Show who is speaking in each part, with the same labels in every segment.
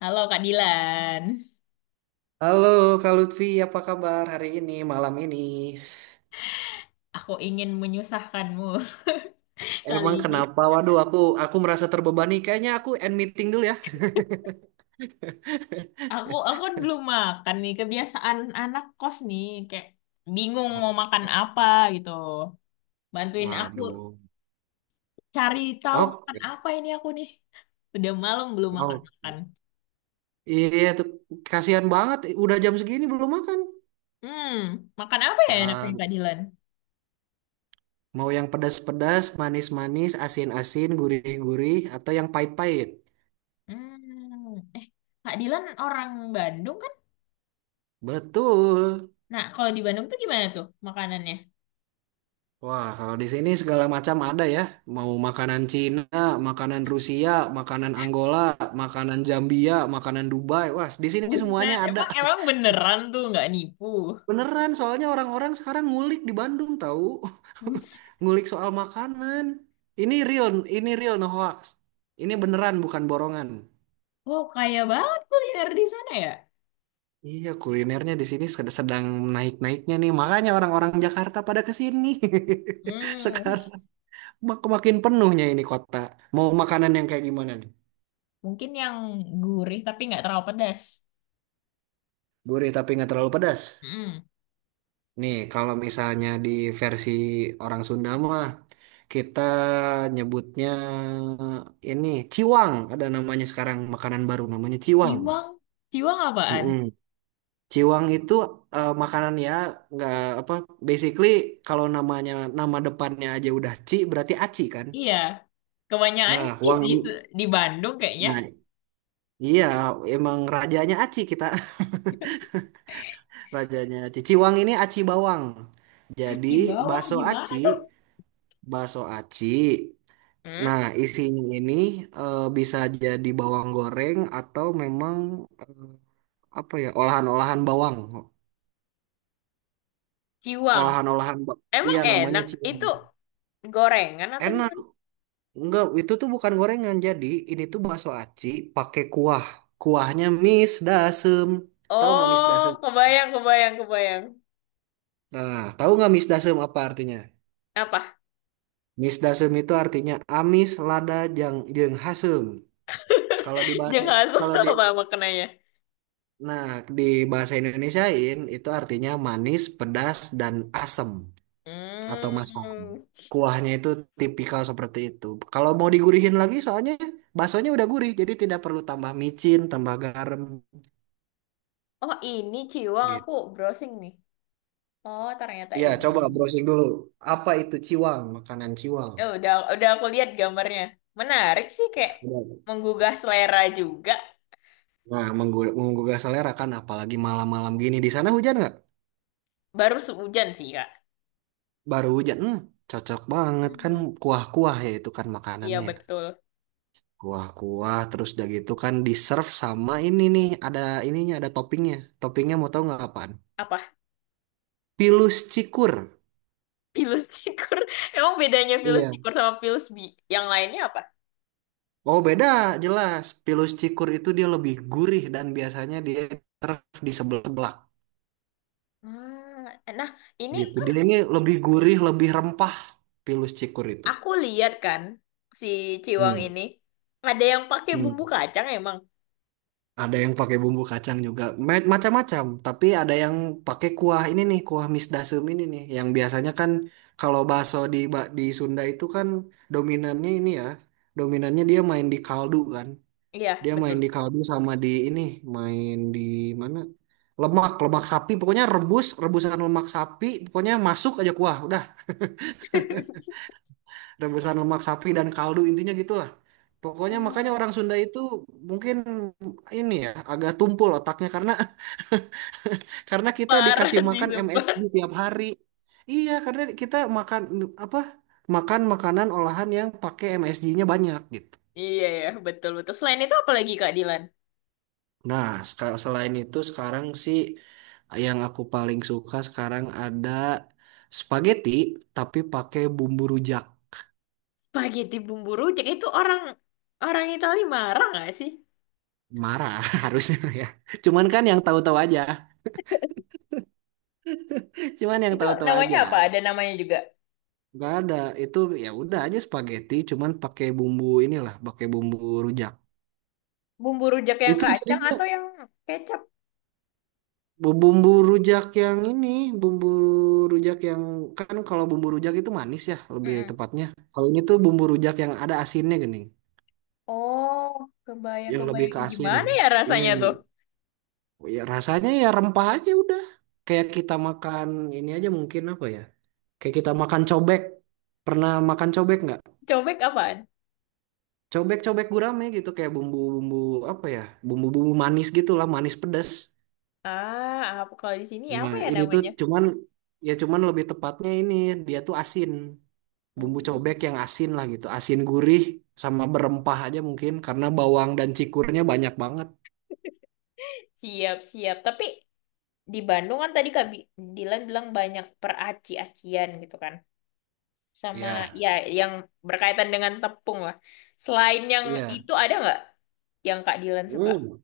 Speaker 1: Halo Kak Dilan,
Speaker 2: Halo Kak Lutfi, apa kabar hari ini, malam ini?
Speaker 1: aku ingin menyusahkanmu kali
Speaker 2: Emang
Speaker 1: ini.
Speaker 2: kenapa? Waduh, aku merasa terbebani. Kayaknya aku end meeting dulu ya.
Speaker 1: Aku kan belum makan nih, kebiasaan anak kos nih, kayak bingung mau
Speaker 2: Oke,
Speaker 1: makan
Speaker 2: oke.
Speaker 1: apa gitu. Bantuin aku
Speaker 2: Waduh.
Speaker 1: cari tahu makan
Speaker 2: Oke,
Speaker 1: apa ini aku nih. Udah malam belum makan-makan.
Speaker 2: oke. Iya, tuh kasihan banget. Udah jam segini belum makan.
Speaker 1: Hmm, Makan apa ya enaknya
Speaker 2: Ya,
Speaker 1: Kak Dilan?
Speaker 2: mau yang pedas-pedas, manis-manis, asin-asin, gurih-gurih, atau yang pahit-pahit.
Speaker 1: Hmm, eh Kak Dilan orang Bandung kan?
Speaker 2: Betul.
Speaker 1: Nah, kalau di Bandung tuh gimana tuh makanannya?
Speaker 2: Wah, kalau di sini segala macam ada ya. Mau makanan Cina, makanan Rusia, makanan Angola, makanan Zambia, makanan Dubai. Wah, di sini
Speaker 1: Buset,
Speaker 2: semuanya ada.
Speaker 1: emang emang beneran tuh nggak nipu.
Speaker 2: Beneran, soalnya orang-orang sekarang ngulik di Bandung tahu. Ngulik soal makanan. Ini real, ini real no hoax. Ini beneran bukan borongan.
Speaker 1: Oh, kaya banget kuliner di sana ya?
Speaker 2: Iya, kulinernya di sini sedang naik-naiknya nih. Makanya orang-orang Jakarta pada ke sini.
Speaker 1: Hmm,
Speaker 2: Sekarang makin penuhnya ini kota. Mau makanan yang kayak gimana nih?
Speaker 1: Mungkin yang gurih tapi nggak terlalu pedas.
Speaker 2: Gurih tapi nggak terlalu pedas.
Speaker 1: Hmm.
Speaker 2: Nih, kalau misalnya di versi orang Sunda mah kita nyebutnya ini ciwang. Ada namanya sekarang makanan baru namanya ciwang.
Speaker 1: Ciwang, ciwang apaan?
Speaker 2: Mm-mm. Ciwang itu makanan ya nggak apa basically kalau namanya nama depannya aja udah ci berarti aci kan.
Speaker 1: Iya, kebanyakan
Speaker 2: Nah,
Speaker 1: ci
Speaker 2: wang
Speaker 1: sih di Bandung kayaknya.
Speaker 2: nah iya emang rajanya aci kita. Rajanya aci. Ciwang ini aci bawang.
Speaker 1: Kaki
Speaker 2: Jadi
Speaker 1: bawang
Speaker 2: bakso
Speaker 1: gimana tuh?
Speaker 2: aci. Bakso aci.
Speaker 1: Hmm?
Speaker 2: Nah, isinya ini bisa jadi bawang goreng atau memang eh, apa ya, olahan-olahan bawang.
Speaker 1: Ciwang.
Speaker 2: Olahan-olahan ba-
Speaker 1: Emang
Speaker 2: Iya, namanya
Speaker 1: enak? Itu
Speaker 2: cilan.
Speaker 1: gorengan atau
Speaker 2: Enak.
Speaker 1: gimana?
Speaker 2: Enggak, itu tuh bukan gorengan. Jadi, ini tuh bakso aci pakai kuah. Kuahnya mis dasem. Tahu nggak mis dasem?
Speaker 1: Oh, kebayang, kebayang, kebayang.
Speaker 2: Nah, tahu nggak mis dasem apa artinya?
Speaker 1: Apa?
Speaker 2: Mis dasem itu artinya amis lada jang jeung hasem. Kalau di bahasa
Speaker 1: Jangan asam
Speaker 2: kalau di
Speaker 1: sama makanannya.
Speaker 2: Nah, di bahasa Indonesiain itu artinya manis, pedas, dan asem atau masam.
Speaker 1: Hmm.
Speaker 2: Kuahnya itu tipikal seperti itu. Kalau mau digurihin lagi, soalnya baksonya udah gurih, jadi tidak perlu tambah micin, tambah garam
Speaker 1: Oh, ini ciwang
Speaker 2: gitu.
Speaker 1: aku browsing nih. Oh, ternyata
Speaker 2: Iya,
Speaker 1: ini.
Speaker 2: coba browsing dulu. Apa itu ciwang? Makanan ciwang.
Speaker 1: Eh, udah aku lihat gambarnya. Menarik sih kayak
Speaker 2: Benar.
Speaker 1: menggugah selera juga.
Speaker 2: Nah, menggugah selera kan, apalagi malam-malam gini. Di sana hujan nggak?
Speaker 1: Baru sehujan sih, Kak.
Speaker 2: Baru hujan. Hmm, cocok banget kan
Speaker 1: Hmm,
Speaker 2: kuah-kuah ya itu kan
Speaker 1: iya
Speaker 2: makanannya.
Speaker 1: betul.
Speaker 2: Kuah-kuah terus udah gitu kan di serve sama ini nih ada ininya ada toppingnya. Toppingnya mau tahu nggak apaan?
Speaker 1: Apa?
Speaker 2: Pilus cikur.
Speaker 1: Pilus cikur. Emang bedanya pilus
Speaker 2: Iya.
Speaker 1: cikur sama pilus bi yang lainnya apa?
Speaker 2: Oh beda jelas. Pilus cikur itu dia lebih gurih dan biasanya dia serve di sebelah-sebelah
Speaker 1: Ah, nah, ini
Speaker 2: gitu.
Speaker 1: kan
Speaker 2: Dia ini lebih gurih, lebih rempah pilus cikur itu.
Speaker 1: aku lihat kan si Ciwang
Speaker 2: Hmm.
Speaker 1: ini ada yang pakai
Speaker 2: Hmm.
Speaker 1: bumbu kacang emang.
Speaker 2: Ada yang pakai bumbu kacang juga, macam-macam. Tapi ada yang pakai kuah ini nih, kuah mis dasem ini nih, yang biasanya kan kalau bakso di Sunda itu kan dominannya ini ya, dominannya dia main di kaldu kan,
Speaker 1: Iya,
Speaker 2: dia
Speaker 1: betul.
Speaker 2: main di kaldu sama di ini, main di mana? Lemak, lemak sapi, pokoknya rebus, rebusan lemak sapi, pokoknya masuk aja kuah, udah rebusan lemak sapi dan kaldu intinya gitulah. Pokoknya makanya
Speaker 1: Hmm,
Speaker 2: orang Sunda itu mungkin ini ya agak tumpul otaknya karena Karena kita
Speaker 1: Parah
Speaker 2: dikasih
Speaker 1: sih
Speaker 2: makan
Speaker 1: sumpah.
Speaker 2: MSG tiap hari. Iya, karena kita makan apa? Makan makanan olahan yang pakai MSG-nya banyak gitu.
Speaker 1: Iya ya, betul betul. Selain itu apa lagi Kak Dilan?
Speaker 2: Nah, selain itu sekarang sih yang aku paling suka sekarang ada spaghetti tapi pakai bumbu rujak.
Speaker 1: Spaghetti bumbu rujak itu orang orang Itali marah nggak sih?
Speaker 2: Marah harusnya ya. Cuman kan yang tahu-tahu aja. Cuman yang
Speaker 1: Itu
Speaker 2: tahu-tahu
Speaker 1: namanya apa?
Speaker 2: aja.
Speaker 1: Ada namanya juga.
Speaker 2: Gak ada itu ya udah aja spaghetti cuman pakai bumbu inilah, pakai bumbu rujak.
Speaker 1: Bumbu rujak yang
Speaker 2: Itu
Speaker 1: kacang
Speaker 2: jadinya
Speaker 1: atau yang kecap?
Speaker 2: Bumbu rujak yang ini, bumbu rujak yang kan kalau bumbu rujak itu manis ya, lebih
Speaker 1: Mm-mm.
Speaker 2: tepatnya. Kalau ini tuh bumbu rujak yang ada asinnya gini,
Speaker 1: Oh,
Speaker 2: yang lebih
Speaker 1: kebayang-kebayang.
Speaker 2: ke
Speaker 1: Ih,
Speaker 2: asin.
Speaker 1: gimana ya
Speaker 2: Iya,
Speaker 1: rasanya
Speaker 2: yang,
Speaker 1: tuh?
Speaker 2: ya rasanya ya rempah aja udah. Kayak kita makan ini aja mungkin apa ya? Kayak kita makan cobek. Pernah makan cobek nggak?
Speaker 1: Cobek apaan?
Speaker 2: Cobek-cobek gurame gitu kayak bumbu-bumbu apa ya? Bumbu-bumbu manis gitu lah, manis pedas.
Speaker 1: Ah, apa kalau di sini apa
Speaker 2: Nah,
Speaker 1: ya
Speaker 2: ini tuh
Speaker 1: namanya?
Speaker 2: cuman ya cuman lebih tepatnya ini dia tuh asin. Bumbu cobek
Speaker 1: Hmm,
Speaker 2: yang asin lah gitu, asin gurih sama berempah aja mungkin karena bawang dan cikurnya banyak banget.
Speaker 1: siap-siap. Tapi di Bandung kan tadi Dilan bilang banyak peraci-acian gitu kan. Sama
Speaker 2: Ya,
Speaker 1: ya yang berkaitan dengan tepung lah. Selain yang
Speaker 2: ya.
Speaker 1: itu ada nggak yang Kak Dilan suka?
Speaker 2: Hmm,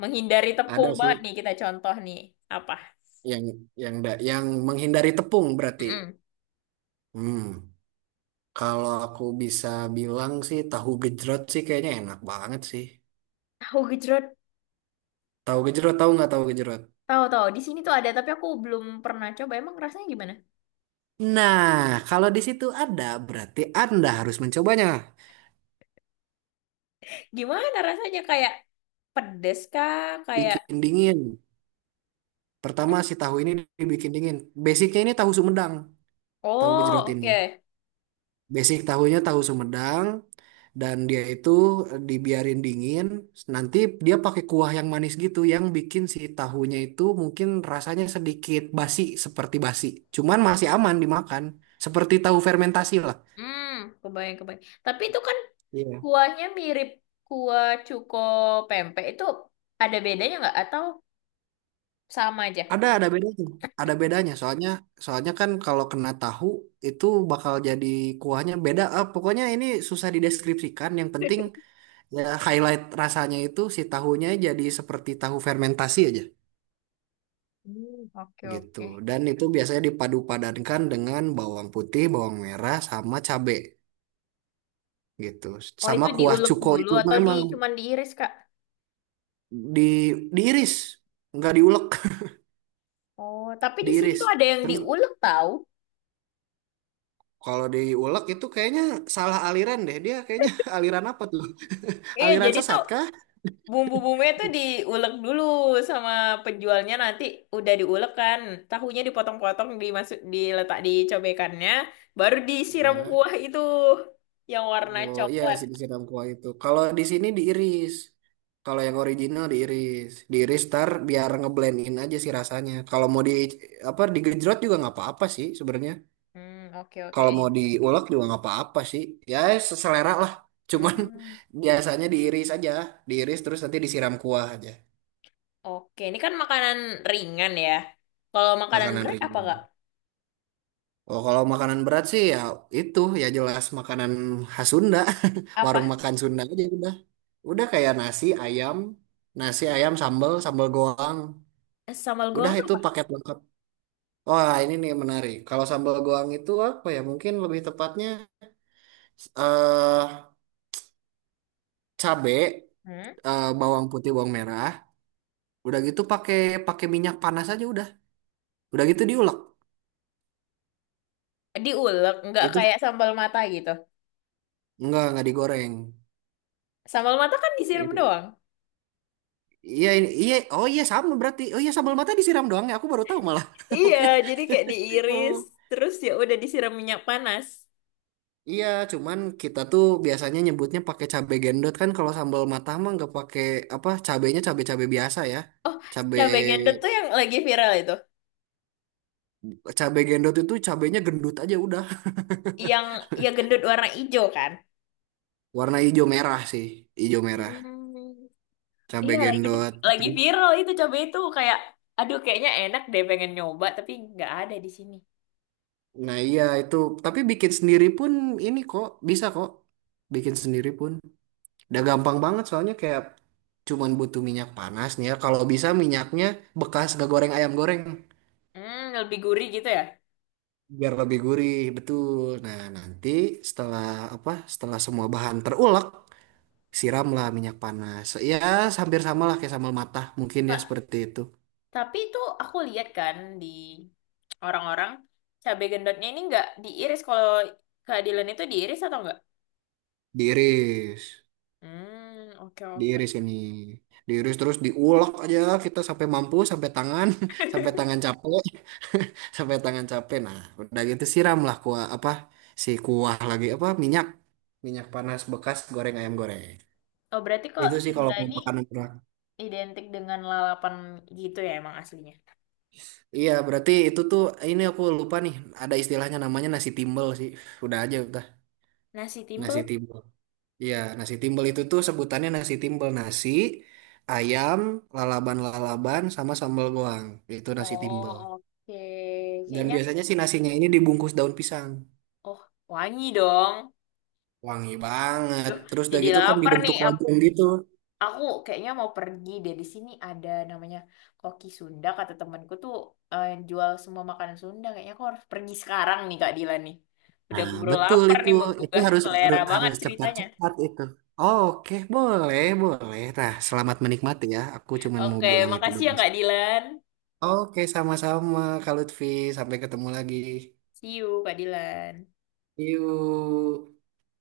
Speaker 1: Menghindari
Speaker 2: ada
Speaker 1: tepung
Speaker 2: sih
Speaker 1: banget nih kita contoh nih apa?
Speaker 2: yang yang menghindari tepung berarti.
Speaker 1: Mm-mm.
Speaker 2: Hmm, kalau aku bisa bilang sih tahu gejrot sih kayaknya enak banget sih.
Speaker 1: Tahu gejrot,
Speaker 2: Tahu gejrot tahu nggak tahu gejrot?
Speaker 1: tahu tahu. Di sini tuh ada tapi aku belum pernah coba. Emang rasanya gimana?
Speaker 2: Nah, kalau di situ ada, berarti Anda harus mencobanya.
Speaker 1: Gimana rasanya kayak pedes kah? Kayak
Speaker 2: Bikin dingin. Pertama si tahu ini dibikin dingin. Basicnya ini tahu Sumedang, tahu gejrot
Speaker 1: oh
Speaker 2: ini.
Speaker 1: oke.
Speaker 2: Basic tahunya tahu Sumedang dan dia itu dibiarin dingin. Nanti dia pakai kuah yang manis gitu yang bikin si tahunya itu mungkin rasanya sedikit basi seperti basi. Cuman masih aman dimakan. Seperti tahu fermentasi lah.
Speaker 1: Hmm, Kebayang kebayang. Tapi itu kan
Speaker 2: Iya.
Speaker 1: kuahnya mirip kuah cuko pempek itu ada bedanya nggak atau sama aja?
Speaker 2: Ada bedanya. Ada bedanya. Soalnya soalnya kan kalau kena tahu itu bakal jadi kuahnya beda. Ah, pokoknya ini susah dideskripsikan. Yang penting ya highlight rasanya itu si tahunya jadi seperti tahu fermentasi aja.
Speaker 1: Hmm, oke
Speaker 2: Gitu.
Speaker 1: oke.
Speaker 2: Dan itu biasanya dipadu-padankan dengan bawang putih, bawang merah, sama cabe gitu.
Speaker 1: Oh,
Speaker 2: Sama
Speaker 1: itu
Speaker 2: kuah
Speaker 1: diulek
Speaker 2: cuko
Speaker 1: dulu
Speaker 2: itu
Speaker 1: atau di
Speaker 2: memang
Speaker 1: cuman diiris, Kak?
Speaker 2: di diiris, nggak diulek,
Speaker 1: Oh, tapi di sini tuh
Speaker 2: diiris.
Speaker 1: ada yang
Speaker 2: Terus
Speaker 1: diulek tahu.
Speaker 2: kalau diulek itu kayaknya salah aliran deh. Dia kayaknya aliran apa tuh?
Speaker 1: Iya,
Speaker 2: Aliran
Speaker 1: jadi tuh
Speaker 2: sesat kah?
Speaker 1: bumbu-bumbunya tuh diulek dulu sama penjualnya nanti udah diulek kan. Tahunya dipotong-potong dimasuk diletak di cobekannya, baru disiram
Speaker 2: Ya.
Speaker 1: kuah itu yang warna
Speaker 2: Oh iya
Speaker 1: coklat.
Speaker 2: sih disiram kuah itu. Kalau di sini diiris. Kalau yang original diiris, diiris tar biar ngeblendin aja sih rasanya. Kalau mau di apa digejrot juga nggak apa-apa sih sebenarnya.
Speaker 1: Hmm, oke oke.
Speaker 2: Kalau mau diulek juga nggak apa-apa sih ya seselera lah cuman
Speaker 1: Hmm,
Speaker 2: biasanya diiris aja diiris terus nanti disiram kuah aja
Speaker 1: oke. Ini kan makanan ringan ya. Kalau makanan
Speaker 2: makanan
Speaker 1: berat apa,
Speaker 2: ringan.
Speaker 1: Kak?
Speaker 2: Oh kalau makanan berat sih ya itu ya jelas makanan khas Sunda warung
Speaker 1: Apa?
Speaker 2: makan Sunda aja udah kayak nasi ayam sambal sambal goang
Speaker 1: Sambal
Speaker 2: udah
Speaker 1: goong tuh
Speaker 2: itu
Speaker 1: apa?
Speaker 2: paket lengkap. Wah ini nih menarik kalau sambal goang itu apa ya mungkin lebih tepatnya eh cabe
Speaker 1: Hmm?
Speaker 2: bawang putih bawang merah. Udah gitu pakai pakai minyak panas aja udah. Udah gitu diulek.
Speaker 1: Diulek, nggak
Speaker 2: Itu
Speaker 1: kayak sambal mata gitu.
Speaker 2: enggak digoreng.
Speaker 1: Sambal mata kan disiram
Speaker 2: Ini-
Speaker 1: doang.
Speaker 2: Iya ini iya oh iya sama berarti. Oh iya sambal mata disiram doang ya. Aku baru tahu malah.
Speaker 1: Iya,
Speaker 2: Oke.
Speaker 1: jadi kayak diiris,
Speaker 2: Oh.
Speaker 1: terus ya udah disiram minyak panas.
Speaker 2: Iya, cuman kita tuh biasanya nyebutnya pakai cabe gendot kan kalau sambal mata mah nggak pakai apa cabenya cabe-cabe biasa ya.
Speaker 1: Oh,
Speaker 2: Cabe
Speaker 1: cabai gendut tuh yang lagi viral itu.
Speaker 2: cabe gendot itu cabenya gendut aja udah.
Speaker 1: Yang ya gendut warna hijau kan?
Speaker 2: Warna hijau merah sih, hijau merah.
Speaker 1: Hmm,
Speaker 2: Cabe
Speaker 1: iya
Speaker 2: gendot.
Speaker 1: lagi viral itu cabai itu kayak, aduh kayaknya enak deh pengen nyoba tapi nggak ada di sini.
Speaker 2: Nah iya itu, tapi bikin sendiri pun ini kok bisa kok, bikin sendiri pun. Udah gampang banget soalnya kayak cuman butuh minyak panas nih ya. Kalau bisa minyaknya bekas gak goreng ayam goreng
Speaker 1: Hmm, lebih gurih gitu ya?
Speaker 2: biar lebih gurih betul. Nah nanti setelah apa? Setelah semua bahan terulek, siramlah minyak panas. Ya hampir sama lah kayak sambal matah mungkin ya seperti itu.
Speaker 1: Tapi itu aku lihat kan di orang-orang cabai gendotnya ini nggak diiris. Kalau keadilan itu diiris atau nggak?
Speaker 2: Diiris,
Speaker 1: Hmm, oke oke.
Speaker 2: diiris ini, diiris terus diulek aja kita sampai mampu sampai tangan sampai tangan capek sampai tangan capek nah udah gitu siramlah kuah apa si kuah lagi apa minyak minyak panas bekas goreng ayam goreng
Speaker 1: Oh berarti kok
Speaker 2: itu sih kalau
Speaker 1: Sunda
Speaker 2: mau
Speaker 1: ini
Speaker 2: makanan berat
Speaker 1: identik dengan lalapan gitu ya emang aslinya?
Speaker 2: iya berarti itu tuh ini aku lupa nih ada istilahnya namanya nasi timbel sih udah aja udah
Speaker 1: Nasi
Speaker 2: nasi
Speaker 1: timbel?
Speaker 2: timbel iya nasi timbel itu tuh sebutannya nasi timbel nasi ayam lalaban-lalaban sama sambal goang itu nasi timbel
Speaker 1: Oh oke.
Speaker 2: dan
Speaker 1: Kayaknya
Speaker 2: biasanya sih nasinya ini dibungkus daun pisang
Speaker 1: oh wangi dong.
Speaker 2: wangi banget
Speaker 1: Duh,
Speaker 2: terus udah
Speaker 1: jadi
Speaker 2: gitu kan
Speaker 1: lapar nih.
Speaker 2: dibentuk lonjong gitu.
Speaker 1: Aku kayaknya mau pergi deh. Di sini ada namanya Koki Sunda, kata temanku tuh jual semua makanan Sunda. Kayaknya aku harus pergi sekarang nih Kak Dila nih. Udah
Speaker 2: Nah,
Speaker 1: aku baru
Speaker 2: betul
Speaker 1: lapar
Speaker 2: itu.
Speaker 1: nih
Speaker 2: Itu
Speaker 1: menggugah
Speaker 2: harus
Speaker 1: selera
Speaker 2: harus,
Speaker 1: banget
Speaker 2: harus
Speaker 1: ceritanya.
Speaker 2: cepat-cepat itu. Oke, boleh, boleh. Nah, selamat menikmati ya. Aku cuman mau
Speaker 1: Oke,
Speaker 2: bilang itu
Speaker 1: makasih
Speaker 2: dong.
Speaker 1: ya Kak Dilan.
Speaker 2: Oke, sama-sama Kak Lutfi. Sampai ketemu lagi.
Speaker 1: See you Kak Dilan.
Speaker 2: Yuk.